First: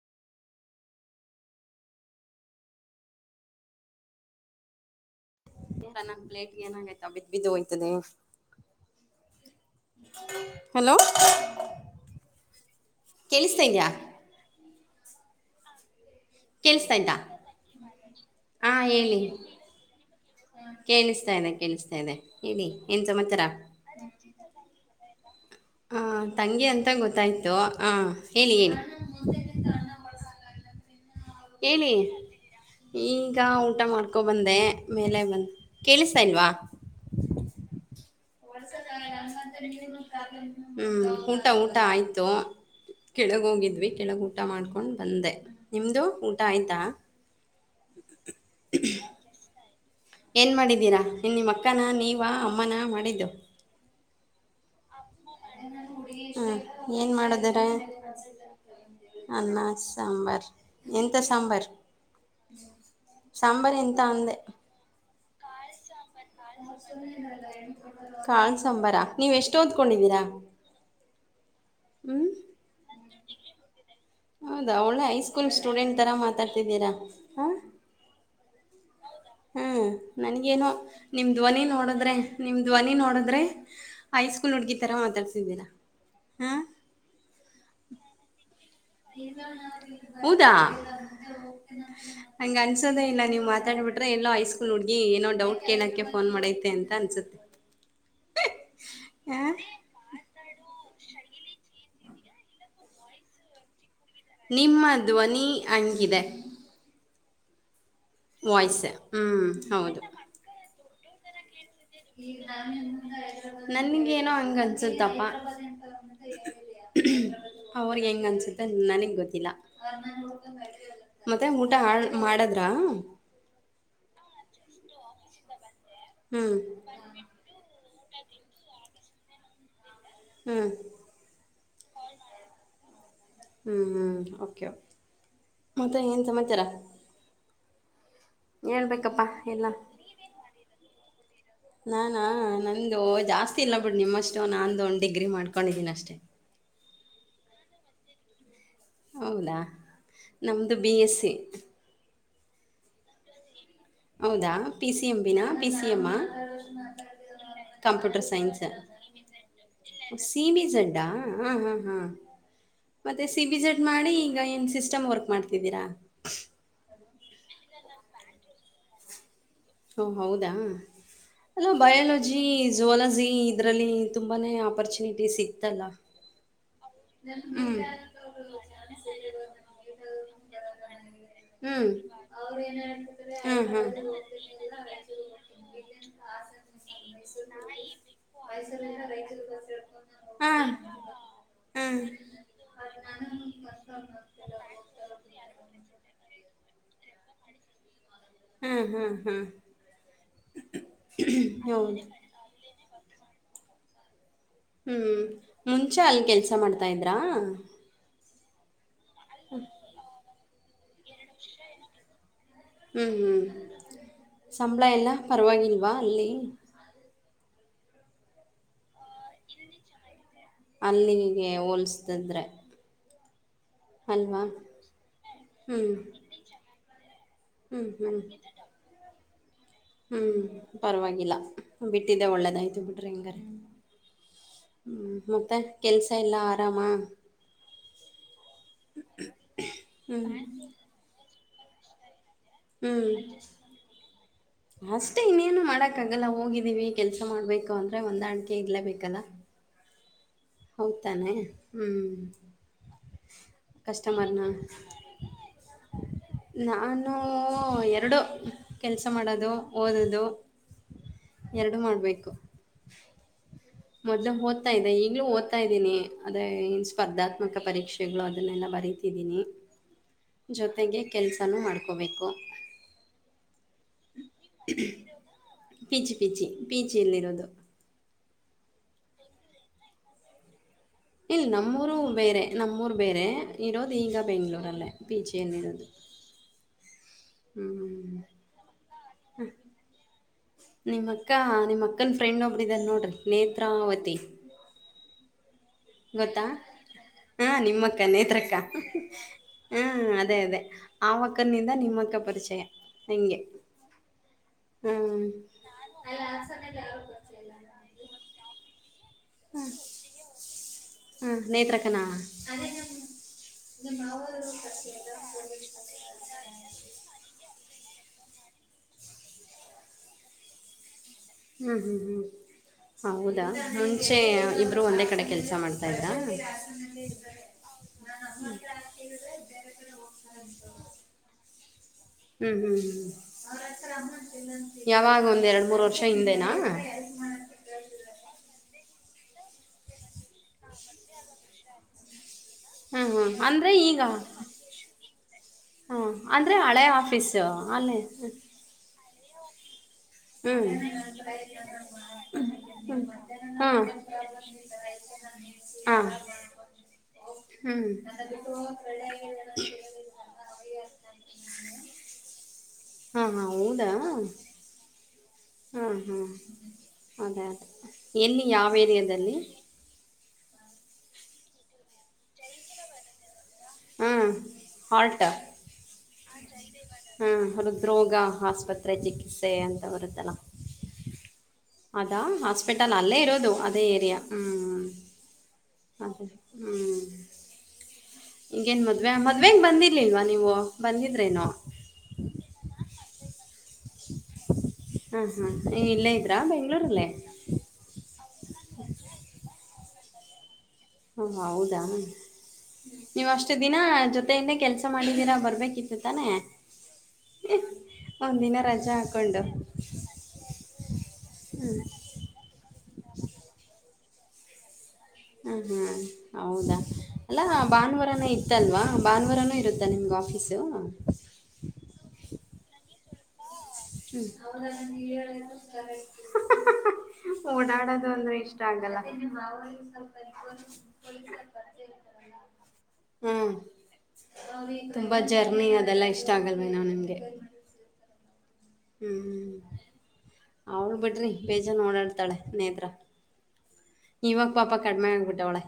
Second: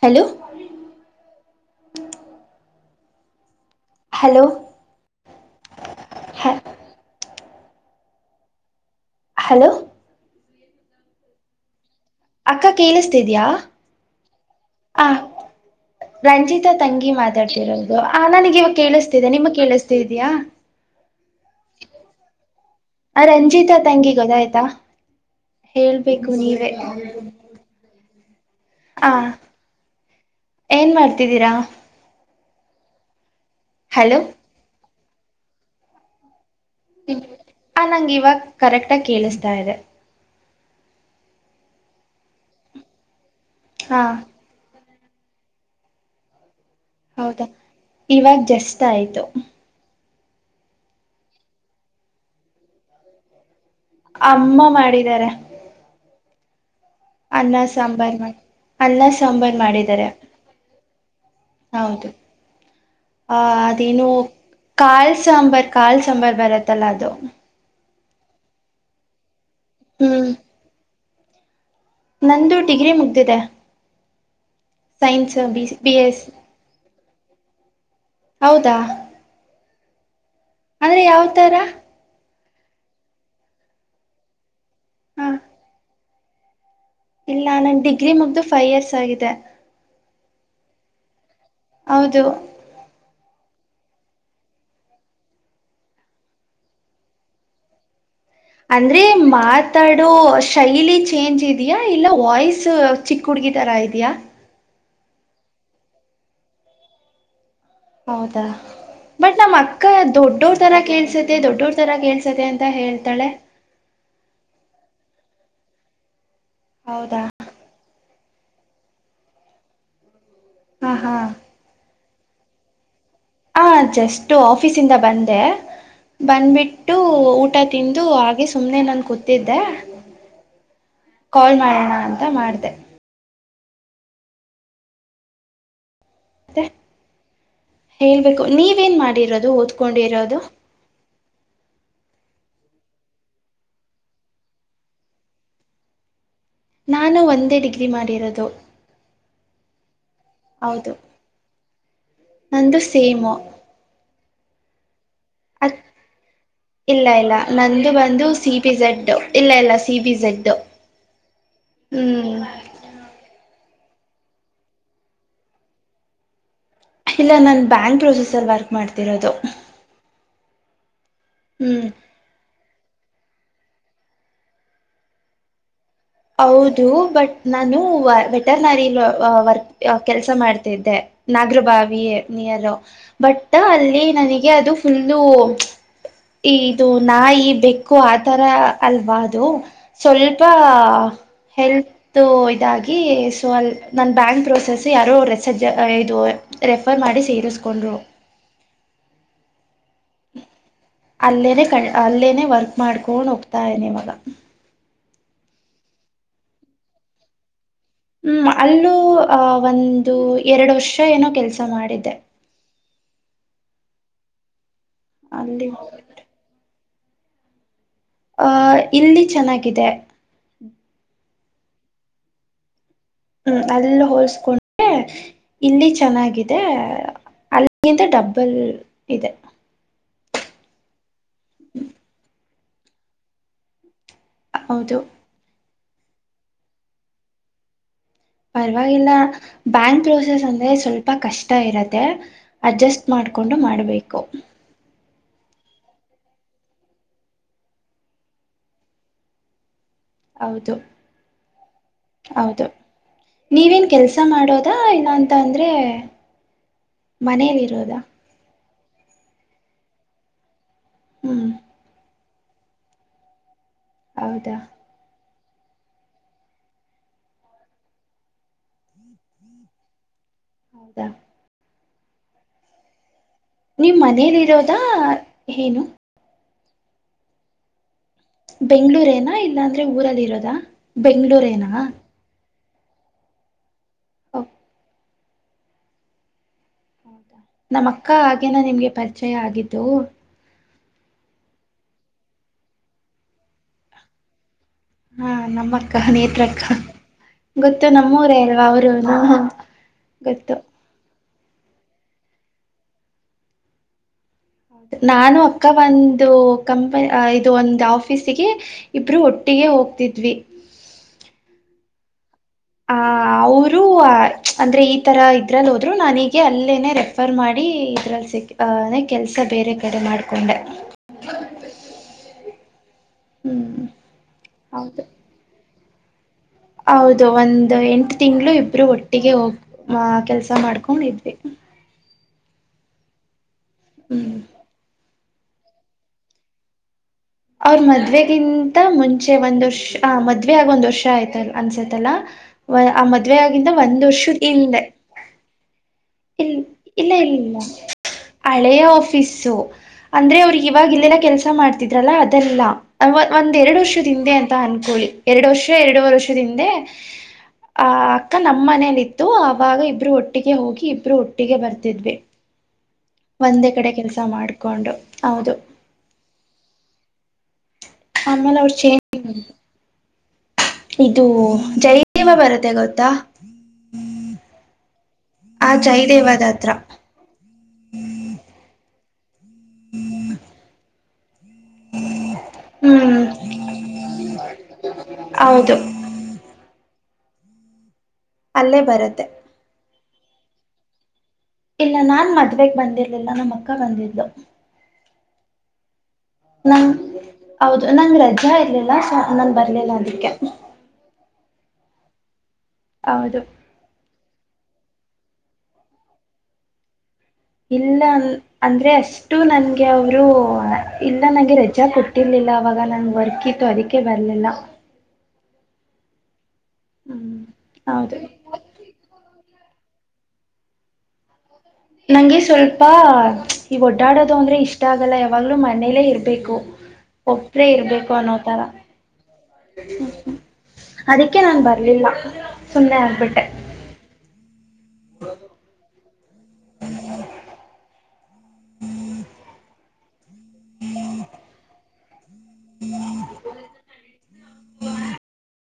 Hello hello ನನ್ನ್ ಹ plate ಏನಾಗೈತ ಬಿದ್ ಬಿದ್ದು ಹೋಯ್ತದೆ ಹಲೋ ಹಲೋ ಅಕ್ಕ ಕೇಳಿಸತಿದ್ಯಾ ಕೇಳಿಸ್ತಾ ಇದ್ಯಾ ಹ ರಂಜಿತಾ ಕೇಳಿಸ್ತಾ ತಂಗಿ ಇದ್ಯಾ ಮಾತಾಡ್ತಿರೋದು ಆ ನನಗ ಹಾ ಇವಾಗ ಹೇಳಿ ಕೇಳಿಸ್ತಿದೆ ನಿಮ್ಗ್ ಕೇಳಿಸ್ತ ಇದಯಾ ಕೇಳಿಸ್ತಾ ಇನೆ ಕೇಳಿಸ್ತಾ ಇನೆ ಹೇಳಿ ಏನ್ ಆ ಸಮಾಚಾರ ರಂಜಿತಾ ತಂಗಿ ಗೊದ ಆಾಯ್ತಾ ಆ ಹೇಳ್ಬೇಕು ತಂಗಿ ನೀವೇ ಅಂತ ಗೊತ್ತಾಯ್ತು ಹಾ ಹೇಳಿ ಹೇಳಿ ಆ ಏನ್ ಮಾಡ್ತಿ ಹೇಳಿ ಈಗ ಊಟ ಹಲೋ ಮಾಡ್ಕೊಬಂದೆ ಮೇಲೆ ಬಂದು ಕೇಳಿಸ್ತಾ ಇಲ್ವಾ ಆ ನಂಗ ಇವಾಗ ಕರೆಕ್ಟ್ಗ ಕೇಳಿಸತಾ ಇದೆ ಹ್ಮ್ ಊಟ ಊಟ ಆಯ್ತು ಕೆಳಗ ಹೋಗಿದ್ವಿ ಹಾ ಕೆಳಗ ಊಟ ಮಾಡ್ಕೊಂಡ್ ತಂದೆ ನಿಮ್ದು ಊಟ ಆಯ್ತು ಹೌದಾ ಇವಾಗ ಜಸ್ತ್ ಆಯ್ತು ಏನ್ ಮಾಡಿದ್ದೀರಾ ನಿ ನಿಮ್ಮ ಅಕ್ಕನ ನೀವ ಅಮ್ಮನ ಮಾಡಿದ್ದು ಅಮ್ಮ ಮಾಡಿದಿದ್ದಾರೆ ಹಾ ಏನ್ ಅನ್ನ ಮಾಡದ್ರ ಸಾಂಬಾರ್ ಮಾಡಿ ಅನ್ನ ಸಾಂಬಾರ್ ಅನ್ನ ಮಾಡಿದ್ದಾರೆ ಸಾಂಬಾರ್ ಎಂತ ಸಾಂಬಾರ್ ಹೌದು ಆ ಸಾಂಬಾರ್ ಎಂತ ಅದೇನು ಅಂದೆ ಕಾಲ್ ಸಾಂಬಾರ್ ಕಾಲ್ ಸಾಂಬಾರ್ ಬರತ್ತಲ್ಲ ಅದು ಕಾಾಣ ಸಾಂಬಾರ ನೀವ್ ಎಷ್ಟ ಓದ್ಕೊಂಡಿದ್ದೀರಾ ಹ್ಮ್ ಹ್ಮ್ ನಂದು ಡಿಗ್ರಿ ಮುಗ್ದಿದೆ ಹೌದಾ ಒಳ್ಳೆ science high school B student B ತರ ಎಸ್ ಮಾತಾಡ್ತಿದ್ದೀರಾ ಹಾ ಹೌದಾ ಹ್ಮ ನನ್ಗೇನುೋ ಅಂದ್ರೆ ಯಾವ ನಿಮ್ ತರ ಧ್ವನಿ ನೋಡದ್ರೆ ನಿಮ್ಮ ಧ್ವನಿ ನೋಡಿದ್ರೆ ಹೈಸ್ಕೂಲ್ ಹುಡುಗಿ ಥರ ಹಾ ಮಾತಾಡ್ತಿದ್ದೀರಾ ಹಾಂ ಇಲ್ಲ ನನ್ ಡಿಗ್ರಿ ಮುಗ್ದು ಫೈವ್ ಇಯರ್ಸ್. ಆಗಿದೆ ಹೌದಾ ಹೌದು ಹಂಗ ಅನ್ಸೋದೇ ಇಲ್ಲ ನೀವು ಮತ್ತ. ಮಾತಾಬಿಟ್ರೆ ಎಲ್ಲೋ ಹಐಸ್ಕೂಲ್ ಹುಡ್ಗಿ ಏನೋ ಡೌಟ್ ಕೇಳಕ್ಕೆ ಫೋನ್ ಮಾಡೈತೆ ಅಂತ ಅನ್ಸುತ್ತೆ. ಅಂದ್ರೆ ಹ ಮಾತಾಡೋ ಶೈಲಿ. ಚೇಂಜ್ ಇದೆಯಾ ಇಲ್ಲ ವಾಯ್ಸು ಚಿಕ್ಕ ಹುಡುಗಿ ಥರ ಇದೆಯಾ. ನಿಮ್ಮ ಧ್ವನಿ ಹಂಗಿದೆ. ಹೌದಾ ವಾಯ್ಸ್ ಬಟ್ ಹ್ಮ್ ನಮ್ಮ್ ಅಕ್ಕ ಹೌದು ದೊಡ್ಡೋರ್ ತರ ಕೇಳ್ಸತ್ತ ದೊಡ್ಡೋರ್. ತರ ಕೇಳ್ಸತ್ತೆ ಅಂತ ಹೇಳ್ತಾಳೆ ನನ್ಗೇನೋ ಹಂಗ ಅನ್ಸುತ್ತಪ್ಪಾ. ಹೌದಾ ಅವ್ರಿಗೆ ಹೆಂಗ ಅನ್ಸುತ್ತೆ ನನಗ್ ಗೊತ್ತಿಲ್ಲ. ಹಾ ಹಾ ಮತ್ತೆ ಊಟ ಆ ಮಾಡದ್ರ. ಹ ಜಸ್ಟ್ ಆಫೀಸ ಇಂದ ಬಂದೆ ಬಂದ್ಬಿಟ್ಟು ಊಟ. ತಿಂದು ಹಾಗೆ ಸುಮ್ನೆ ನನ್ ಕೂತಿದ್ದೆ. ಹ್ಮ್ ಕಾಲ್ ಮಾಡೋಣ ಅಂತ ಮಾಡಿದೆ. ಹ್ಮ್ ಹ್ಮ್ ಓಕೆ ಮತ್ತೆ ಏನ್ ಸಮಾಚಾರ. ಮತ್ತೆ ಹೇಳ್ಬೇಕು ನೀವೇನ್ ಹೇಳ್ಬೇಕಪ್ಪಾ ಮಾಡಿರೋದು ಎಲ್ಲ ಓದ್ಕೊಂಡಿರೋದು. ನಾನಾ ನಂದು ಜಾಸ್ತಿ ಇಲ್ಲ ಬಿಡ್ ನಿಮ್ಮಷ್ಟು ನಾಂದು ಒ ಡಿಗ್ರಿ ಮಾಡ್ಕೊಂಡಿದೀನ ಅಷ್ಟೇ. ನಾನು ಒಂದೇ ಡಿಗ್ರಿ ಮಾಡಿರೋದು. ಹೌದಾ ನಮ್ದು ಹೌದು ಬಿ ಎಸ್ಸ ನಂದು ಸೇಮು. ಹೌದಾ ಪಿ ಸಿ ಎಮ ಬಿಿನಾ ಪಿ ಅದ್ ಸಿ ಎಮ. ಇಲ್ಲ ಇಲ್ಲ ನಂದು ಕಂಪ್ಯೂಟರ್ ಬಂದು ಸಿ ಸೈನ್ಸ್ ಬಿ ಝಡ್ ಇಲ್ಲ ಇಲ್ಲ ಸಿ ಬಿ ಝಡ್ ಸಿಬಿಜಡ್ಡ. ಹಾ ಹಾ ಹ್ಮ್ ಮತ್ತೆ ಸಿ ಬಿ ಜಡ್ ಮಾಡಿ ಈಗ ಏನ್ ಸಿಸ್ಟಮ್ ವರ್ಕ್ ಮಾಡ್ತಿದ್ದೀರಾ. ಇಲ್ಲ ನನ್ ಬ್ಯಾಂಕ್ ಪ್ರೊಸೆಸರ್ ವರ್ಕ್ ಮಾಡ್ತಿರೋದು. ಹಓ ಹೌದಾ ಅ ಹ್ಮ್ ಬಯಾಲಜಿ ಜೋಲಾ. ಇದ್ರಲ್ಲಿ ತುಂಬಾನೇ ಆಪರ್ಚುನಿಟೀ ಇತ್ತಲ್ಲ. ಹೌದು ಬಟ್ ನಾನು ವೆಟರ್ನರಿ ವರ್ಕ್ ಕೆಲಸ ಮಾಡ್ತಿದ್ದೆ. ನಾಗರಬ ಹ್ಮ್ ಅದೇ ನಿಯರ್ ಬಟ್ ಹ್ಮ್ ಹ್ಮ್ ಹಾ ಅಲ್ಲಿ ನನಗೆ ಅದು ಫುಲ್ಲು. ಈ ಇದು ನಾಯಿ ಬೆಕ್ಕು ಆತರ ಅಲ್ವಾ ಅದು ಸ್ವಲ್ಪ. ಹ್ಮ್ ಇದಾಗಿ ಸೊ ಅ ನ ಬ್ಯಾಂಕ್ ಪ್ರೋಸೆಸ್ ಯಾರೋ ರೆಜ್ ಇದು. ಆಫರ್ ಮಾಡಿ ಸೇರಿಸ್ಕೊಂಡ್ರು. ಹ್ಮ್ ಹ್ಮ್ ಹ್ಮ್ ಅಲ್ಲೇನೆ ಕ ಹೌದು ಅಲ್ಲೇನೆ ವರ್ಕ್ ಮಾಡ್ಕೊಂಡ ಹೋಗ್ತಾ ಇನೆ ಇವಾಗ. ಹ್ಞೂ ಮುಂಚೆ ಅಲ್ಲಿ ಕೆಲಸ ಮಾಡ್ತಾಯಿದ್ರಾ. ಹ್ಮ್ ಅಲ್ಲೂ ಆಹ ಒಂದು ಎರಡು ವರ್ಷ. ಷ ಏನೋ ಕೆಲಸ ಮಾಡಿದ್ದೆ. ಹ್ಮ್ ಹ್ಮ್ ಸಂಬಳ ಎಲ್ಲ ಅಲ್ಲಿ ಪರವಾಗಿಲ್ವಾ ಅಲ್ಲಿ. ಆಹ ಇಲ್ಲಿ ಚೆನ್ನಾಗಿದೆ. ಏ ಹೋಲಿಸತಂದ್ರೆ. ಹ್ಮ್ ಅಲ್ಲಿ ಹೋಲ್ಸ್ಕೊಂಡ. ಹ್ಞೂ ಇಲ್ಲಿ ಚೆನ್ನಾಗಿದೆ ಹ್ಞೂ ಅಲ್ಲಿಂದ ಡಬ್ಬಲ್ ಇದೆ. ಹ್ಞ ಪರವಾಗಿಲ್ಲ ಬಿಟ್ಟಿದ್ದೆ ಒಳ್ಳೇದಾಯ್ತು ಬಿಟ್ರಿ ಹಿಂಗರ. ಹೌದು ಮತ್ತೆ ಕೆಲಸ ಎಲ್ಲ ಆರಾಮ. ಪರವಾಗಿಲ್ಲ ಬ್ಯಾಂಕ್ ಹ್ಞೂ ಪ್ರೋಸೆಸ್ ಅಂದ್ರೆ ಸ್ವಲ್ಪ ಕಷ್ಟ ಇರತ್ತೆ. ಅಡ್ಜಸ್ಟ್ ಮಾಡ್ಕೊಂಡು ಮಾಡಬೇಕು. ಅಷ್ಟೆ ಇನ್ನೇನು ಮಾಡಕ್ಕ ಆಗಲ್ಲ ಹೋಗಿದ್ದೀವಿ ಕೆಲ್ಸ ಮಾಡ್ಬೇಕು ಅಂದ್ರೆ ಹೂಂದಾಣಿಕೆ ಇರ್ಲೇಬೇಕಲ್ಲ. ಹೌದು ಹೌತಾನೆ ಹ್ಮ್. ಹೌದು ನೀವೇನ್ ಕೆಲ್ಸ ಮಾಡೋದ ಇಲ್ಲ ಅಂತ ಅಂದ್ರೆ. ನಾನು! ಮನೇಲಿ ಇರೋದಾ ಎರಡು ಕೆಲಸ ಮಾಡೋದು ಓದೋದು ಹ್ಮ್ ಎರಡೂ ಮಾಡಬೇಕು. ಮೊದ್ಲು ಹೌದಾ ಹೂದ್ತಾ ಇದ್ದೆ ಈಗ್ಲೂ ಓದ್ತ ಹೂದುತ್ತಾ ಇದೀನಿ ಅದೇ ಸ್ಪರ್ಧಾತ್ಮಕ ಪರೀಕ್ಷೆಗಳು ಅದನ್ನೆಲ್ಲ ಬರೀತಿದ್ದೀನಿ. ಜೊತೆಗೆ ಹೌದಾ ಕೆಲಸನೂ ಮಾಡ್ಕೋಬೇಕು. ನಿವು ಮನೇಲಿ ಇರೋದಾ ಹೇನು P G P G P ಜಿಲ್ಲಿರೋದು ಬೆಂಗಳೂರೇನಾ ಇಲ್ಲಾಂದ್ರೆ ಊರಲ್ಲಿ ಇರೋದಾ ಇಲ್ಲಿ ಬೆಂಗಳೂರೇನಾ ನಮ್ಮೂರು ಬೇರೆ ನಮ್ಮೂರು ಬೇರೆ ಇರೋದು ಈಗ ಬೆಂಗಳೂರಲ್ಲೇ ಪಿಜಿಲ್ಲಿ ಇರೋದು. ನಮ್ಮ ಅಕ್ಕ ಹಾಗೇನ ನಿಮ್ಗೆ ಪರಿಚಯ ಆಗಿದ್ದು. ನಿಮ್ಮಕ್ಕ ನಿಮ್ಮ ಅಕ್ಕನ ಫ್ರೆಂಡ್ ಒಬ್ಬರು ಇದಾರೆ ನೋಡ್ರಿ ನೇತ್ರಾವತಿ ಹಾ ನಮ್ಮ ಅಕ್ಕ ನೇತ್ರ ಅಕ್ಕ ಹಾ ನಿಮ್ಮಕ್ಕ ನೇತ್ರಕ್ಕ ಹ್ಮ ಅದೇ ಗೊತ್ತು ಅದೇ ಆವಕ್ಕ [unintelligible] ಅವಕ್ಕನಿಂದ ನಿಮ್ಮಕ್ಕ ಪರಿಚಯ ಹೆಂಗೆ ನಾನು ಅಕ್ಕ ಒಂದು ಕಂಪನಿ ಇದು ಒಂದು ಆಫೀಸಿಗಿ. ಇಬ್ರು ಒಟ್ಟಿಗೆ ಹೋಗ್ತಿದ್ವಿ. ಹಾಂ ನೇತ್ರಕನಾ ಹಾ ಅವರು ಅಂದ್ರೆ ಈ ಥರ ಇದ್ರಲ್ಲಿ ಹೋದರೂ ನನೀಗೆ ಅಲ್ಲೇನೆ ರೆಫರ್ ಮಾಡಿ ಇದ್ರಲ್ಲಿ ಸಿಕ್ಕ ಕೆಲ್ಸ ಬೇರೆ ಕಡೆ ಮಾಡ್ಕೊಂಡೆ ಹ್ಮ್ ಹ್ಮ್ ಹ್ಮ್ ಹೌದಾ ಹ್ಮ್ ಮುಂಚೆ ಇಬ್ರು ಹೌದು ಒಂದೇ ಕಡೆ ಕೆಲ್ಸ ಮಾಡ್ತ ಸದಾ [unintelligible] ಹೌದು ಒಂದ್ ಎಂಟು ತಿಂಗಳು ಇಬ್ರು ಒಟ್ಟಿಗೆ ಹೋಗ್ ಕೆಲ್ಸ ಮಾಡ್ಕೊಂಡಿದ್ವಿ. ಹ್ಮ್ ಹ್ಮ್ ಹ್ಮ್ ಯಾವಾಗ್ ಒಂ ಎರಡು ಮೂರು ವರ್ಷ ಹಿಂದೆನಾ ಅವ್ರ ಮದ್ವೆಗಿಂತ ಮುಂಚೆ ಒಂದ್ ವರ್ಷ ಆ ಮದ್ವೆ ಆಗ ಒಂದ್ ವರ್ಷ ಆಯ್ತ ಅನ್ಸತ್ತ. ತಲ್ಲ ಆ ಹಾಂ ಹಾಂ ಮದ್ವೆ ಆಗಿಂದ ಅಂದರೆ ಈಗ ಒಂದ್ ವರ್ಷದ ಹಿಂದೆ [unintelligible] ಹಾಂ ಇ ಅಂದರೆ ಹಳೆ ಇಲ್ಲ ಇಲ್ಲ ಆಫೀಸು ಇಲ್ಲ ಅಲ್ಲೇ ಹಳೆಯ ಆಫೀಸು. ಅಂದ್ರೆ ಹ್ಞೂ ಅವ್ರಿಗೆ ಇವಾಗ ಇಲ್ಲೆನೆ ಕೆಲಸ ಮಾಡ್ತಿದ್ರಲ್ಲ ಅದೆಲ್ಲ ಒಂದ್ ಎರಡು ಹಾಂ ವರ್ಷದಿಂದೆ ಅಂತ ಅನ್ಕೊಳ್ಳಿ. ಎರಡು ವರ್ಷ ಹಾಂ ಎರಡುವೂರೆ ವರ್ಷದಿಂದೆ ಹ್ಞೂ ಆ ಅಕ್ಕ ನಮ್ಮ ಮನೇಲಿ ಇತ್ತು ಆವಾಗ ಇಬ್ರು ಒಟ್ಟಿಗೆ ಹೋಗಿ ಇಬ್ರು ಒಟ್ಟಿಗೆ ಬರ್ತಿದ್ವಿ. ಹಾಂ ಹಾಂ ಒಂದೇ ಕಡೆ ಕೆಲಸ ಮಾಡ್ಕೊಂಡು ಹೌದು ಹಾ ಹ್ಮ ಅದೇ ಅದೇ ಎಲ್ಲಿ ಆಮೇಲೆ ಯಾವ ಅವ್ರು ಚೇಂಜ್ ಏರಿಯಾದಲ್ಲಿ. ಇದು ಜೈವ ಬರತ್ತೆ ಗೊತ್ತಾ ಹಾಂ [unintelligible] ಹಾರ್ಟ್ ಆ ಜಯದೇವ ದತ್ರ ರೋಗ ಆಸ್ಪತ್ರೆ ಚಿಕಿತ್ಸೆ ಅಂತ ಬರುತ್ತಲ್ಲ. ಅದಾ ಹಾಸ್ಪಿಟಲ್ ಅಲ್ಲೇ ಹ್ಮ್ ಇರೋದು ಅದೇ ಏರಿಯಾ ಹ್ಮ್ ಹೌದು ಅ ಹ್ಮ್ ಅಲ್ಲೇ ಈಗೇನ್ ಮದ್ವೆ ಬರುತ್ತೆ ಮದ್ವೆಂಗ ಬಂದಿರ್ಲಿಲ್ವಾ ನೀವು ಬಂದಿದ್ರೇನೊ ಇಲ್ಲ ನಾನ್ ಮದ್ವೆಗ್ ಬಂದಿರ್ಲಿಲ್ಲ ನಮ್ಮ ಅಕ್ಕ ಬಂದಿದ್ಲು. ಹಾ ಹಾ ಇವ್ ಇಲ್ಲೇ ಇದ್ರಾ ನಂಗ ಬೆಂಗಳೂರಲ್ಲೇ ಹೌದು ನಂಗ ರಜಾ ಇರ್ಲಿಲ್ಲ ಸ ನನ್ ಬರ್ಲಿಲ್ಲ ಅದಕ್ಕೆ. ಹಾ ಹೌದಾ ನೀವ್ ಹೌದು ಅಷ್ಟು ದಿನ ಜೊತೆಯಿಂದ ಕೆಲ್ಸ ಮಾಡಿದೀರಾ ಬರ್ಬೇಕಿತ್ತು ತಾನೆ. ಇಲ್ಲ ಅ ಅಂದ್ರೆ ಅಷ್ಟು ಹಾಕ್ಕೊಂಡು ನನ್ಗೆ ಅವರು ಇಲ್ಲ ನಂಗೆ ಹ್ಞೂ ರಜಾ ಕೊಟ್ಟರ್ಲಿ ಇಲ್ಲ ಅವಾಗ ನಂಗ ವರ್ಕ್ ಇತ್ತು ಅದಕ್ಕೆೇ ಬರ್ಲಿಲ್ಲ ಹ ಹಾ ಹೌದಾ ಹ್ಮ್ ಅಲ್ಲಾ ಹೌದು ಭಾನುವಾರನ ಇತ್ತಲ್ವಾ ಭಾನುವಾರನೂ ಇರು ನಿಮಗೆ ಆಫೀಸು. ಬಾರ್ ಈ ಒಡ್ಡಾಡೋದು ಅಂದ್ರೆ ಇಷ್ಟ ಆಗಲ್ಲ ಯಾವಾಗ್ಲೂ ಮನೇಲೆೇ ಇರ್ಬೇಕು ಒಬ್ರೇ ಓಡಾಡೋದು ಇರ್ಬೇಕು ಅನ್ನೋ ಅಂದ್ರೆ ತರ ಇಷ್ಟ ಆಗಲ್ಲ ಹ್ಮ, ಅದಕ್ಕೆ ನಾನ್ ಬರ್ಲಿಲ್ಲ ಸುಮ್ಮನೆ ಆಗ್ಬಿಟ್ಟೆ. ಹ್ಮ್ ತುಂಬಾ ಜರ್ನಿ ಅದೆಲ್ಲಾ ಇಷ್ಟ ಆಗಲ್ವೇನೋ ನಿನ್ಗೆ. ಹ್ಮ್, ಅವಳ ಬಿಡ್ರಿ ಬೇಜ ಜ ನೋಡಾಡ್ತಾಳೆ ನೇತ್ರ ಇವಾಗ ಪಾಪ ಕಡಿಮೆ ಆಗ್ಬಿಟ್ಟವಳೆ.